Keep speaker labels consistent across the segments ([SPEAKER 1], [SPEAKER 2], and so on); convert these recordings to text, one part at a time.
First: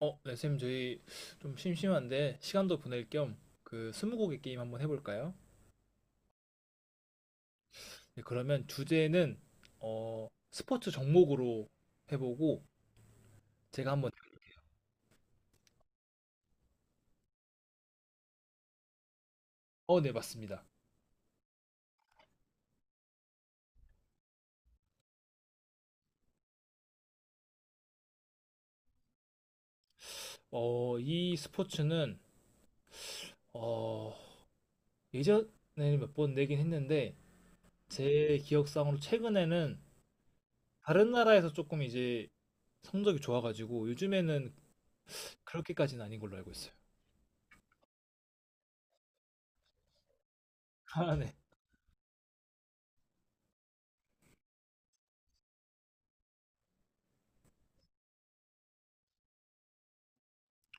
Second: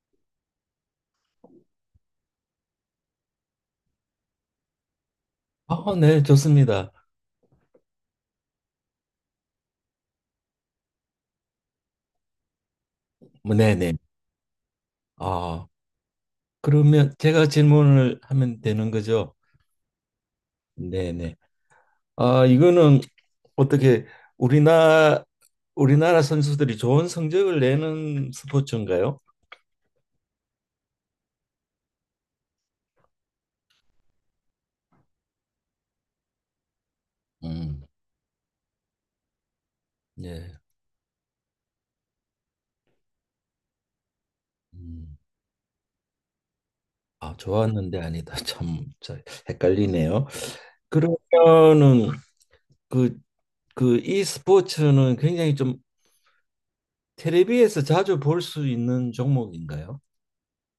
[SPEAKER 1] 네, 쌤, 저희 좀 심심한데 시간도 보낼 겸 그 스무고개 게임 한번 해볼까요?
[SPEAKER 2] 아, 네, 좋습니다.
[SPEAKER 1] 네, 그러면 주제는 스포츠 종목으로 해보고
[SPEAKER 2] 뭐, 네, 네.
[SPEAKER 1] 제가 한번.
[SPEAKER 2] 아, 그러면 제가 질문을 하면 되는 거죠?
[SPEAKER 1] 네, 맞습니다.
[SPEAKER 2] 네, 네. 아, 이거는 어떻게 우리나라 우리나라 선수들이 좋은 성적을 내는 스포츠인가요?
[SPEAKER 1] 이 스포츠는 어, 예전에는 몇 번 내긴 했는데
[SPEAKER 2] 음,
[SPEAKER 1] 제 기억상으로 최근에는
[SPEAKER 2] 예.
[SPEAKER 1] 다른 나라에서 조금 이제 성적이 좋아가지고 요즘에는
[SPEAKER 2] 음.
[SPEAKER 1] 그렇게까지는 아닌 걸로 알고 있어요.
[SPEAKER 2] 아, 좋았는데 아니다. 참, 저 헷갈리네요.
[SPEAKER 1] 아, 네.
[SPEAKER 2] 그러면은 그, 그 이 스포츠는 굉장히 좀 텔레비에서 자주 볼 수 있는 종목인가요?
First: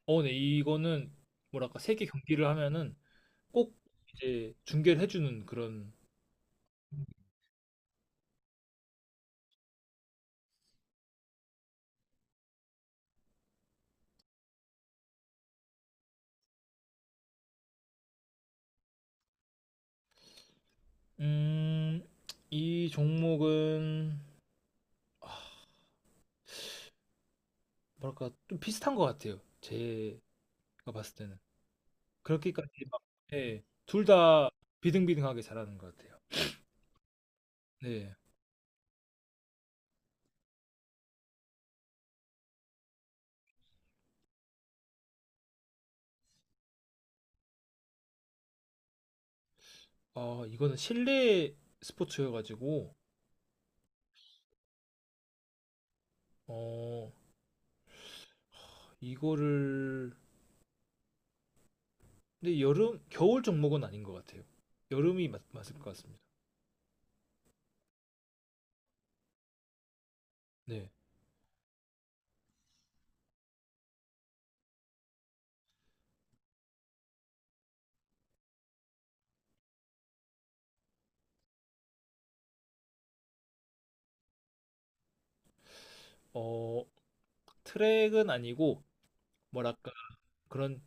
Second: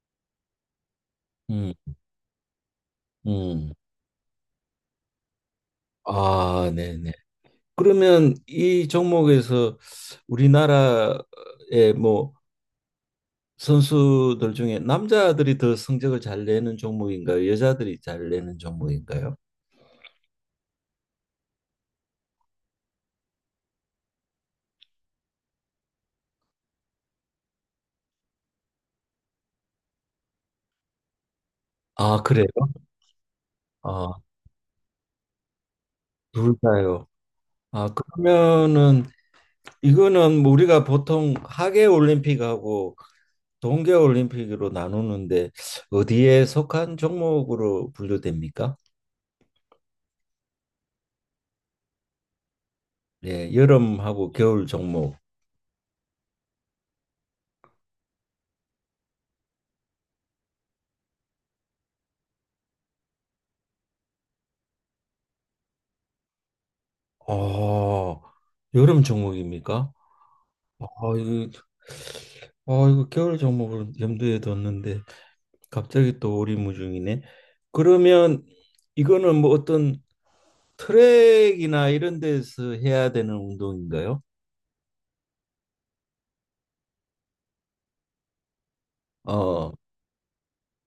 [SPEAKER 1] 네, 이거는
[SPEAKER 2] 음.
[SPEAKER 1] 뭐랄까 세계 경기를 하면은
[SPEAKER 2] 음.
[SPEAKER 1] 꼭 이제 중계를 해주는 그런.
[SPEAKER 2] 아, 네네. 그러면 이 종목에서 우리나라의 뭐 선수들 중에 남자들이 더 성적을 잘 내는 종목인가요? 여자들이 잘 내는 종목인가요?
[SPEAKER 1] 음, 이 종목은 뭐랄까 좀 비슷한 것 같아요. 제가 봤을 때는
[SPEAKER 2] 아, 그래요?
[SPEAKER 1] 그렇게까지 막. 네,
[SPEAKER 2] 아,
[SPEAKER 1] 둘다 비등비등하게 잘하는 것 같아요.
[SPEAKER 2] 둘 다요. 아,
[SPEAKER 1] 네,
[SPEAKER 2] 그러면은 이거는 뭐 우리가 보통 하계 올림픽하고 동계 올림픽으로 나누는데 어디에 속한 종목으로 분류됩니까?
[SPEAKER 1] 이거는 실내 스포츠여가지고.
[SPEAKER 2] 예, 여름하고 겨울 종목.
[SPEAKER 1] 어, 이거를 근데 여름 겨울 종목은 아닌 것 같아요. 여름이 맞을 것 같습니다.
[SPEAKER 2] 어, 여름 종목입니까? 아
[SPEAKER 1] 네,
[SPEAKER 2] 이거 아 이거 겨울 종목을 염두에 뒀는데 갑자기 또 오리무중이네. 그러면 이거는 뭐 어떤 트랙이나 이런 데서 해야 되는 운동인가요?
[SPEAKER 1] 어, 트랙은 아니고
[SPEAKER 2] 어,
[SPEAKER 1] 뭐랄까 그런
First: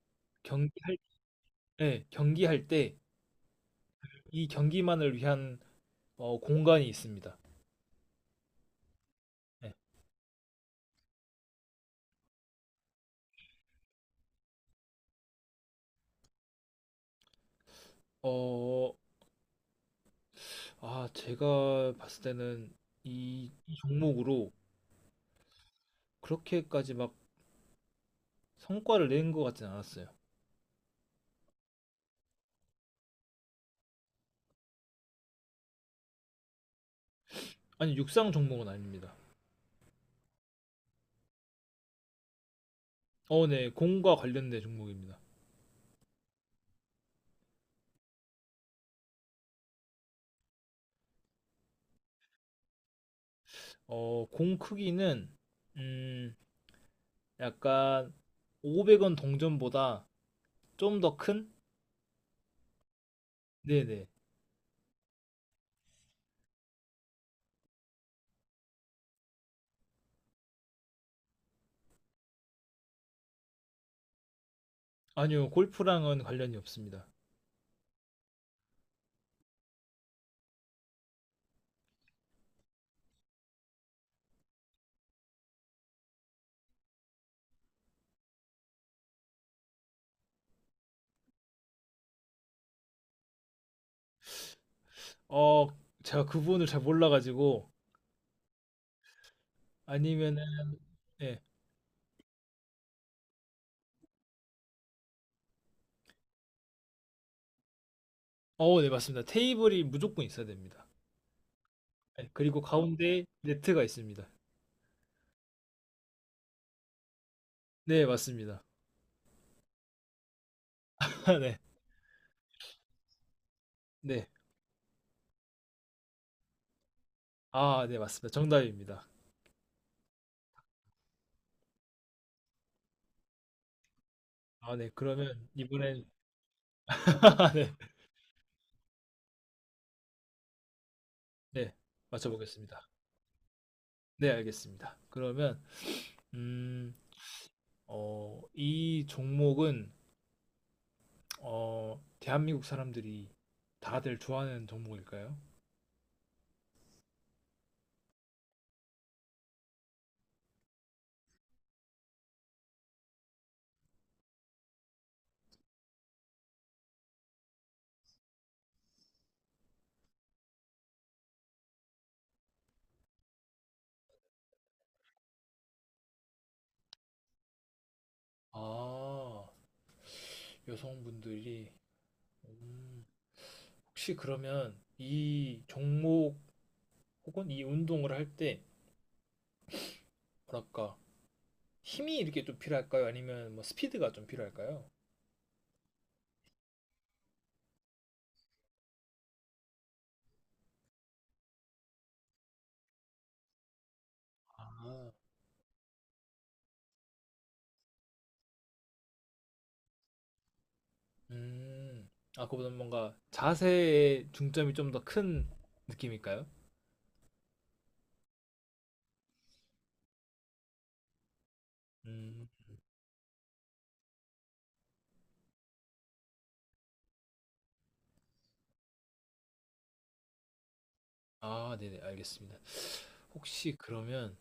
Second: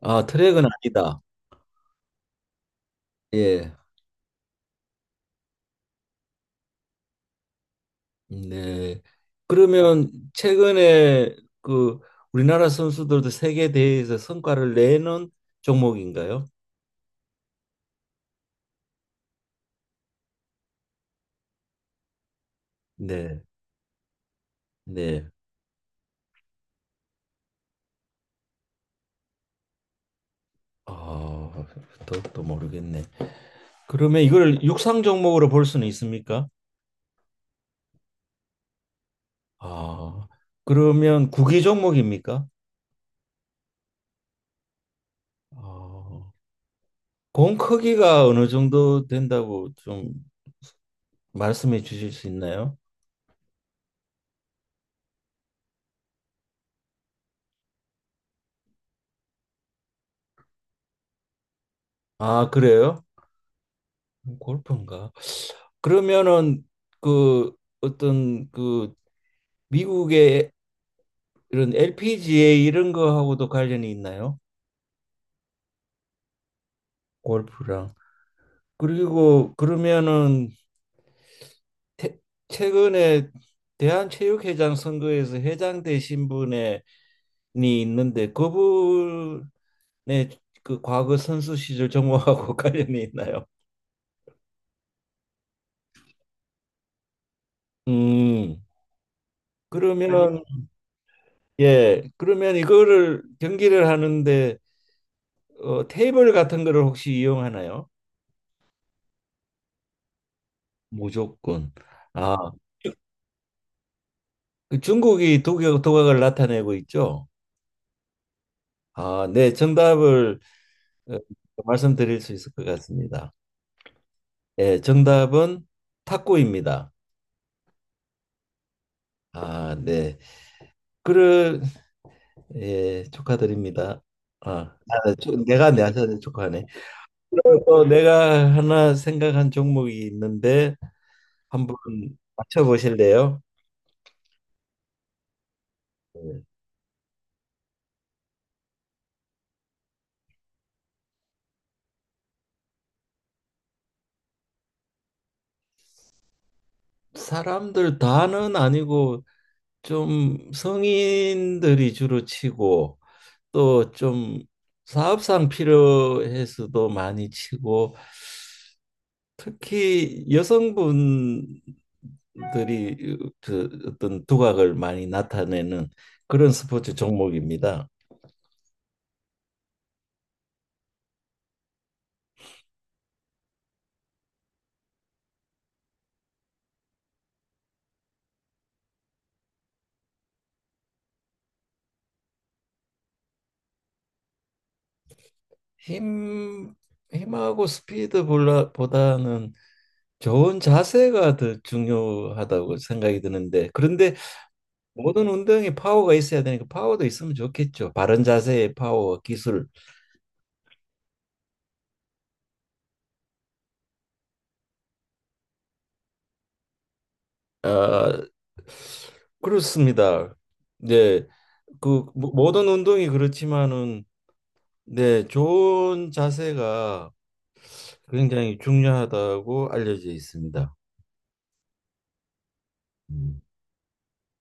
[SPEAKER 2] 아 트랙은
[SPEAKER 1] 경기할.
[SPEAKER 2] 아니다.
[SPEAKER 1] 네, 경기할 때
[SPEAKER 2] 예,
[SPEAKER 1] 이 경기만을 위한 공간이 있습니다.
[SPEAKER 2] 네.
[SPEAKER 1] 네.
[SPEAKER 2] 그러면 최근에 그 우리나라 선수들도 세계 대회에서 성과를 내는 종목인가요?
[SPEAKER 1] 어, 아, 제가 봤을 때는
[SPEAKER 2] 네,
[SPEAKER 1] 이 종목으로
[SPEAKER 2] 네.
[SPEAKER 1] 그렇게까지 막 성과를 낸 것 같진 않았어요.
[SPEAKER 2] 아, 또, 또 모르겠네. 그러면 이걸 육상 종목으로 볼 수는 있습니까?
[SPEAKER 1] 아니, 육상 종목은 아닙니다.
[SPEAKER 2] 아, 그러면 구기 종목입니까?
[SPEAKER 1] 네, 공과 관련된 종목입니다.
[SPEAKER 2] 아, 공 크기가 어느 정도 된다고 좀 말씀해 주실 수 있나요?
[SPEAKER 1] 공 크기는 음, 약간 500원 동전보다 좀 더 큰?
[SPEAKER 2] 아, 그래요?
[SPEAKER 1] 네네.
[SPEAKER 2] 골프인가? 그러면은 그 어떤 그 미국의 이런 LPGA 이런 거하고도 관련이 있나요?
[SPEAKER 1] 아니요, 골프랑은 관련이 없습니다.
[SPEAKER 2] 골프랑. 그리고 그러면은 태- 최근에 대한체육회장 선거에서 회장 되신 분의 있는데 그분의 그 과거 선수 시절 정보하고 관련이 있나요?
[SPEAKER 1] 어, 제가 그 부분을 잘 몰라가지고
[SPEAKER 2] 음. 그러면
[SPEAKER 1] 아니면은. 예,
[SPEAKER 2] 예, 그러면 이거를 경기를 하는데 테이블 같은 거를 혹시 이용하나요?
[SPEAKER 1] 네, 맞습니다. 테이블이 무조건 있어야 됩니다.
[SPEAKER 2] 무조건.
[SPEAKER 1] 네,
[SPEAKER 2] 아,
[SPEAKER 1] 그리고 가운데 네트가 있습니다.
[SPEAKER 2] 그 중국이 독일 도각을 나타내고 있죠.
[SPEAKER 1] 네, 맞습니다.
[SPEAKER 2] 아, 네, 정답을 어,
[SPEAKER 1] 네,
[SPEAKER 2] 말씀드릴 수 있을 것 같습니다.
[SPEAKER 1] 네.
[SPEAKER 2] 예, 정답은 탁구입니다.
[SPEAKER 1] 아, 네, 맞습니다. 정답입니다.
[SPEAKER 2] 아, 네. 그래 예, 축하드립니다. 아,
[SPEAKER 1] 아, 네,
[SPEAKER 2] 아,
[SPEAKER 1] 그러면
[SPEAKER 2] 내가
[SPEAKER 1] 이번엔.
[SPEAKER 2] 내한테 축하하네. 그리고
[SPEAKER 1] 네,
[SPEAKER 2] 또 내가 하나 생각한 종목이 있는데
[SPEAKER 1] 네,
[SPEAKER 2] 한번
[SPEAKER 1] 맞춰보겠습니다.
[SPEAKER 2] 맞춰보실래요?
[SPEAKER 1] 네, 알겠습니다. 그러면,
[SPEAKER 2] 네.
[SPEAKER 1] 음, 이 종목은, 대한민국 사람들이 다들 좋아하는 종목일까요?
[SPEAKER 2] 사람들 다는 아니고 좀 성인들이 주로 치고 또 좀 사업상 필요해서도 많이 치고 특히 여성분들이 그 어떤 두각을 많이 나타내는 그런 스포츠 종목입니다.
[SPEAKER 1] 아, 여성분들이. 음, 혹시 그러면 이 종목 혹은 이 운동을 할 때, 뭐랄까 힘이 이렇게 좀 필요할까요? 아니면 뭐 스피드가 좀 필요할까요?
[SPEAKER 2] 힘, 힘하고 스피드보다는 좋은 자세가 더 중요하다고 생각이 드는데, 그런데
[SPEAKER 1] 아,
[SPEAKER 2] 모든 운동에 파워가 있어야 되니까 파워도 있으면 좋겠죠. 바른 자세의 파워, 기술.
[SPEAKER 1] 음, 아 그보다 뭔가 자세에 중점이 좀 더 큰 느낌일까요?
[SPEAKER 2] 아, 그렇습니다. 네, 그 모-
[SPEAKER 1] 음,
[SPEAKER 2] 모든 운동이 그렇지만은, 네, 좋은 자세가 굉장히 중요하다고 알려져 있습니다.
[SPEAKER 1] 아 네네 알겠습니다.
[SPEAKER 2] 음.
[SPEAKER 1] 혹시 그러면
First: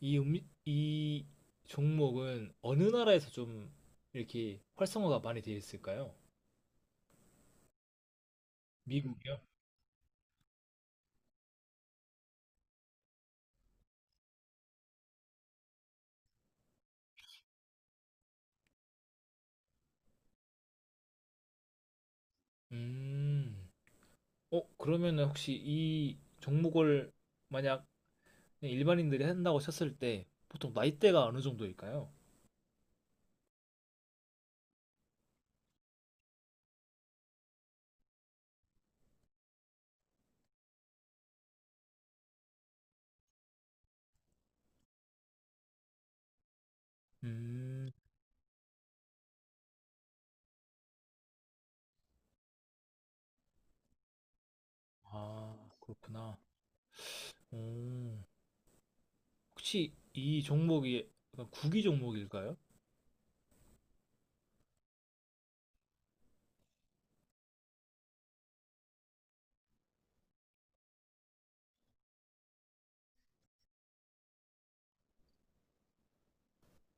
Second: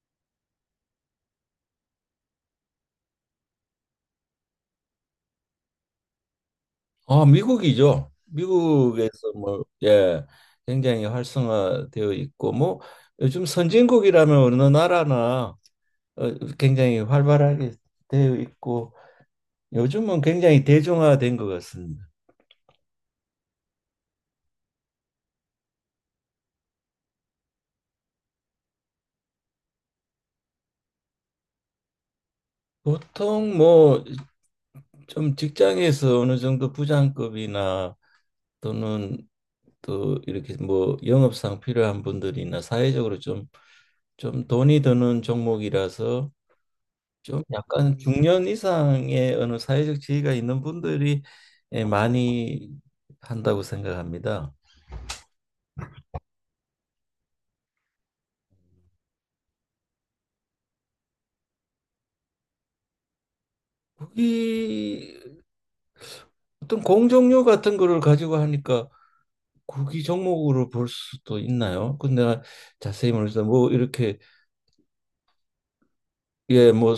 [SPEAKER 1] 이 종목은 어느 나라에서 좀 이렇게 활성화가 많이 되어 있을까요?
[SPEAKER 2] 아, 미국이죠.
[SPEAKER 1] 음.
[SPEAKER 2] 미국에서
[SPEAKER 1] 미국이요?
[SPEAKER 2] 뭐, 예, 굉장히 활성화되어 있고, 뭐, 요즘 선진국이라면 어느 나라나 굉장히 활발하게 되어 있고, 요즘은 굉장히 대중화된 것 같습니다.
[SPEAKER 1] 음, 그러면 혹시 이 종목을 만약 그냥 일반인들이 한다고 쳤을 때 보통 나이대가 어느 정도일까요?
[SPEAKER 2] 보통 뭐, 좀 직장에서 어느 정도 부장급이나 또는 또 이렇게 뭐 영업상 필요한 분들이나 사회적으로 좀, 돈이 드는 종목이라서 좀
[SPEAKER 1] 음,
[SPEAKER 2] 약간 중년 이상의 어느 사회적 지위가 있는 분들이 예, 많이 한다고 생각합니다.
[SPEAKER 1] 아, 그렇구나. 오, 혹시 이 종목이 약간 구기 종목일까요?
[SPEAKER 2] 국이 어떤 공정률 같은 거를 가지고 하니까 국이 종목으로 볼 수도 있나요? 근데 자세히 모르겠어요. 뭐 이렇게 예, 뭐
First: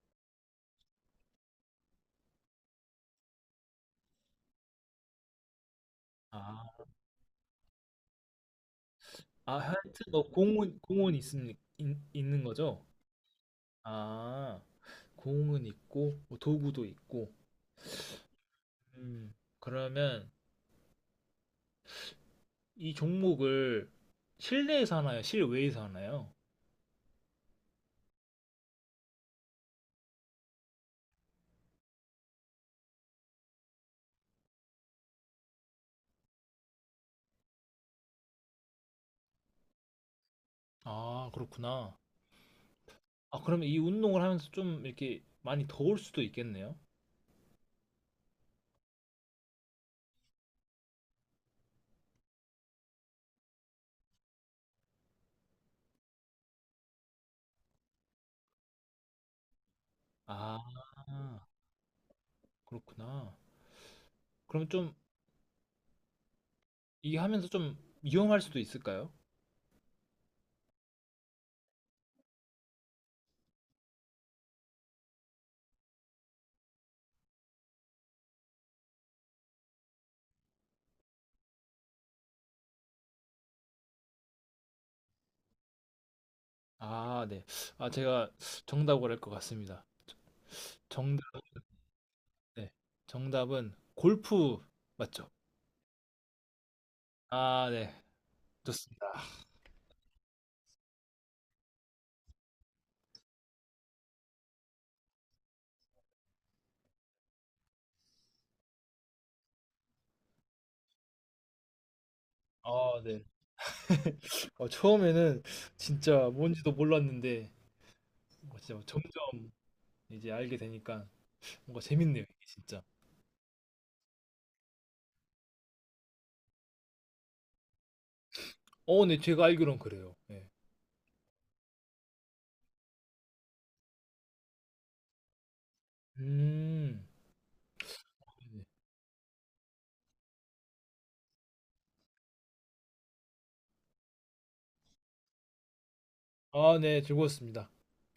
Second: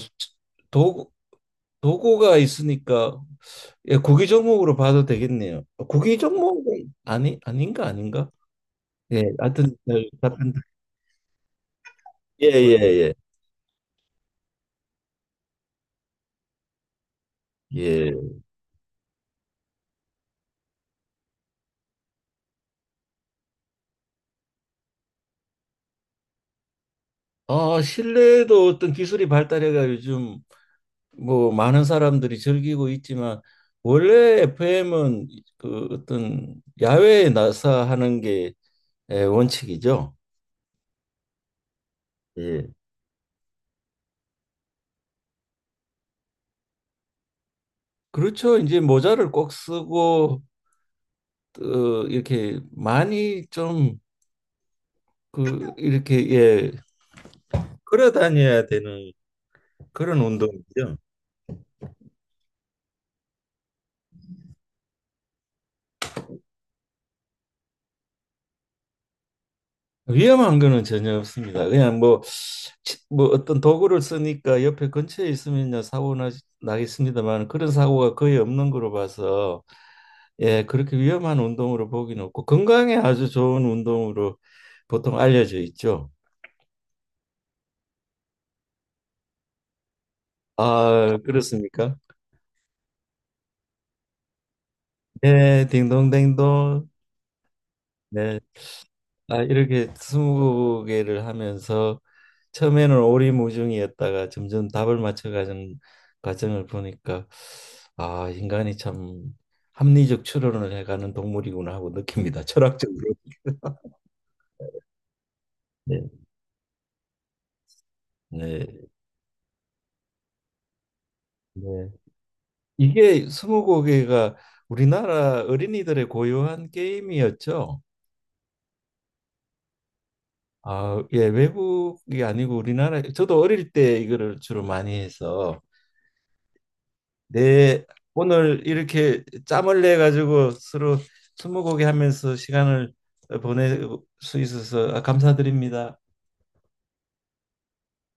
[SPEAKER 2] 도구 도구가 있으니까 예, 국이 종목으로 봐도 되겠네요. 국이
[SPEAKER 1] 아,
[SPEAKER 2] 종목은 아니 아닌가 아닌가? 예,
[SPEAKER 1] 아,
[SPEAKER 2] 하여튼
[SPEAKER 1] 하여튼 뭐
[SPEAKER 2] 같은
[SPEAKER 1] 공은 있는
[SPEAKER 2] 예예예
[SPEAKER 1] 거죠?
[SPEAKER 2] 예.
[SPEAKER 1] 아, 공은 있고 뭐 도구도 있고.
[SPEAKER 2] 예, 예. 예.
[SPEAKER 1] 음, 그러면 이 종목을 실내에서 하나요? 실외에서 하나요?
[SPEAKER 2] 아 실내에도 어떤 기술이 발달해가 요즘 뭐 많은 사람들이 즐기고 있지만 원래 FM은 그 어떤 야외에 나서 하는 게 예, 원칙이죠.
[SPEAKER 1] 아, 그렇구나.
[SPEAKER 2] 예.
[SPEAKER 1] 아, 그러면 이 운동을 하면서 좀 이렇게 많이 더울 수도 있겠네요.
[SPEAKER 2] 그렇죠. 이제 모자를 꼭 쓰고 이렇게 많이 좀 그 이렇게 예 걸어 다녀야 되는 그런
[SPEAKER 1] 아,
[SPEAKER 2] 운동이죠.
[SPEAKER 1] 그렇구나. 그럼 좀 이게 하면서 좀 위험할 수도 있을까요?
[SPEAKER 2] 위험한 거는 전혀 없습니다. 그냥 뭐, 뭐 어떤 도구를 쓰니까 옆에 근처에 있으면 요 사고 나겠습니다만 그런 사고가 거의 없는 거로 봐서 예, 그렇게 위험한 운동으로 보기는 없고 건강에 아주 좋은 운동으로 보통 알려져 있죠.
[SPEAKER 1] 아, 네. 아, 제가 정답을 할 것 같습니다.
[SPEAKER 2] 아,
[SPEAKER 1] 정답,
[SPEAKER 2] 그렇습니까?
[SPEAKER 1] 네. 정답은 골프 맞죠?
[SPEAKER 2] 예, 딩동댕동.
[SPEAKER 1] 아, 네.
[SPEAKER 2] 네.
[SPEAKER 1] 좋습니다.
[SPEAKER 2] 아, 이렇게 스무 개를 하면서 처음에는 오리무중이었다가 점점 답을 맞춰가는 과정을 보니까 아, 인간이 참 합리적 추론을 해가는 동물이구나 하고 느낍니다.
[SPEAKER 1] 아,
[SPEAKER 2] 철학적으로.
[SPEAKER 1] 네. 처음에는
[SPEAKER 2] 네.
[SPEAKER 1] 진짜 뭔지도 몰랐는데
[SPEAKER 2] 네.
[SPEAKER 1] 진짜 점점 이제 알게 되니까 뭔가
[SPEAKER 2] 네.
[SPEAKER 1] 재밌네요, 이게 진짜.
[SPEAKER 2] 이게 스무고개가 우리나라 어린이들의 고유한 게임이었죠.
[SPEAKER 1] 네. 제가 알기론 그래요. 네.
[SPEAKER 2] 아, 예, 외국이 아니고 우리나라 저도 어릴 때 이거를 주로 많이 해서
[SPEAKER 1] 음.
[SPEAKER 2] 네,
[SPEAKER 1] 네.
[SPEAKER 2] 오늘 이렇게 짬을 내 가지고 서로 스무고개 하면서 시간을 보낼 수 있어서 감사드립니다.
[SPEAKER 1] 아, 네. 즐거웠습니다.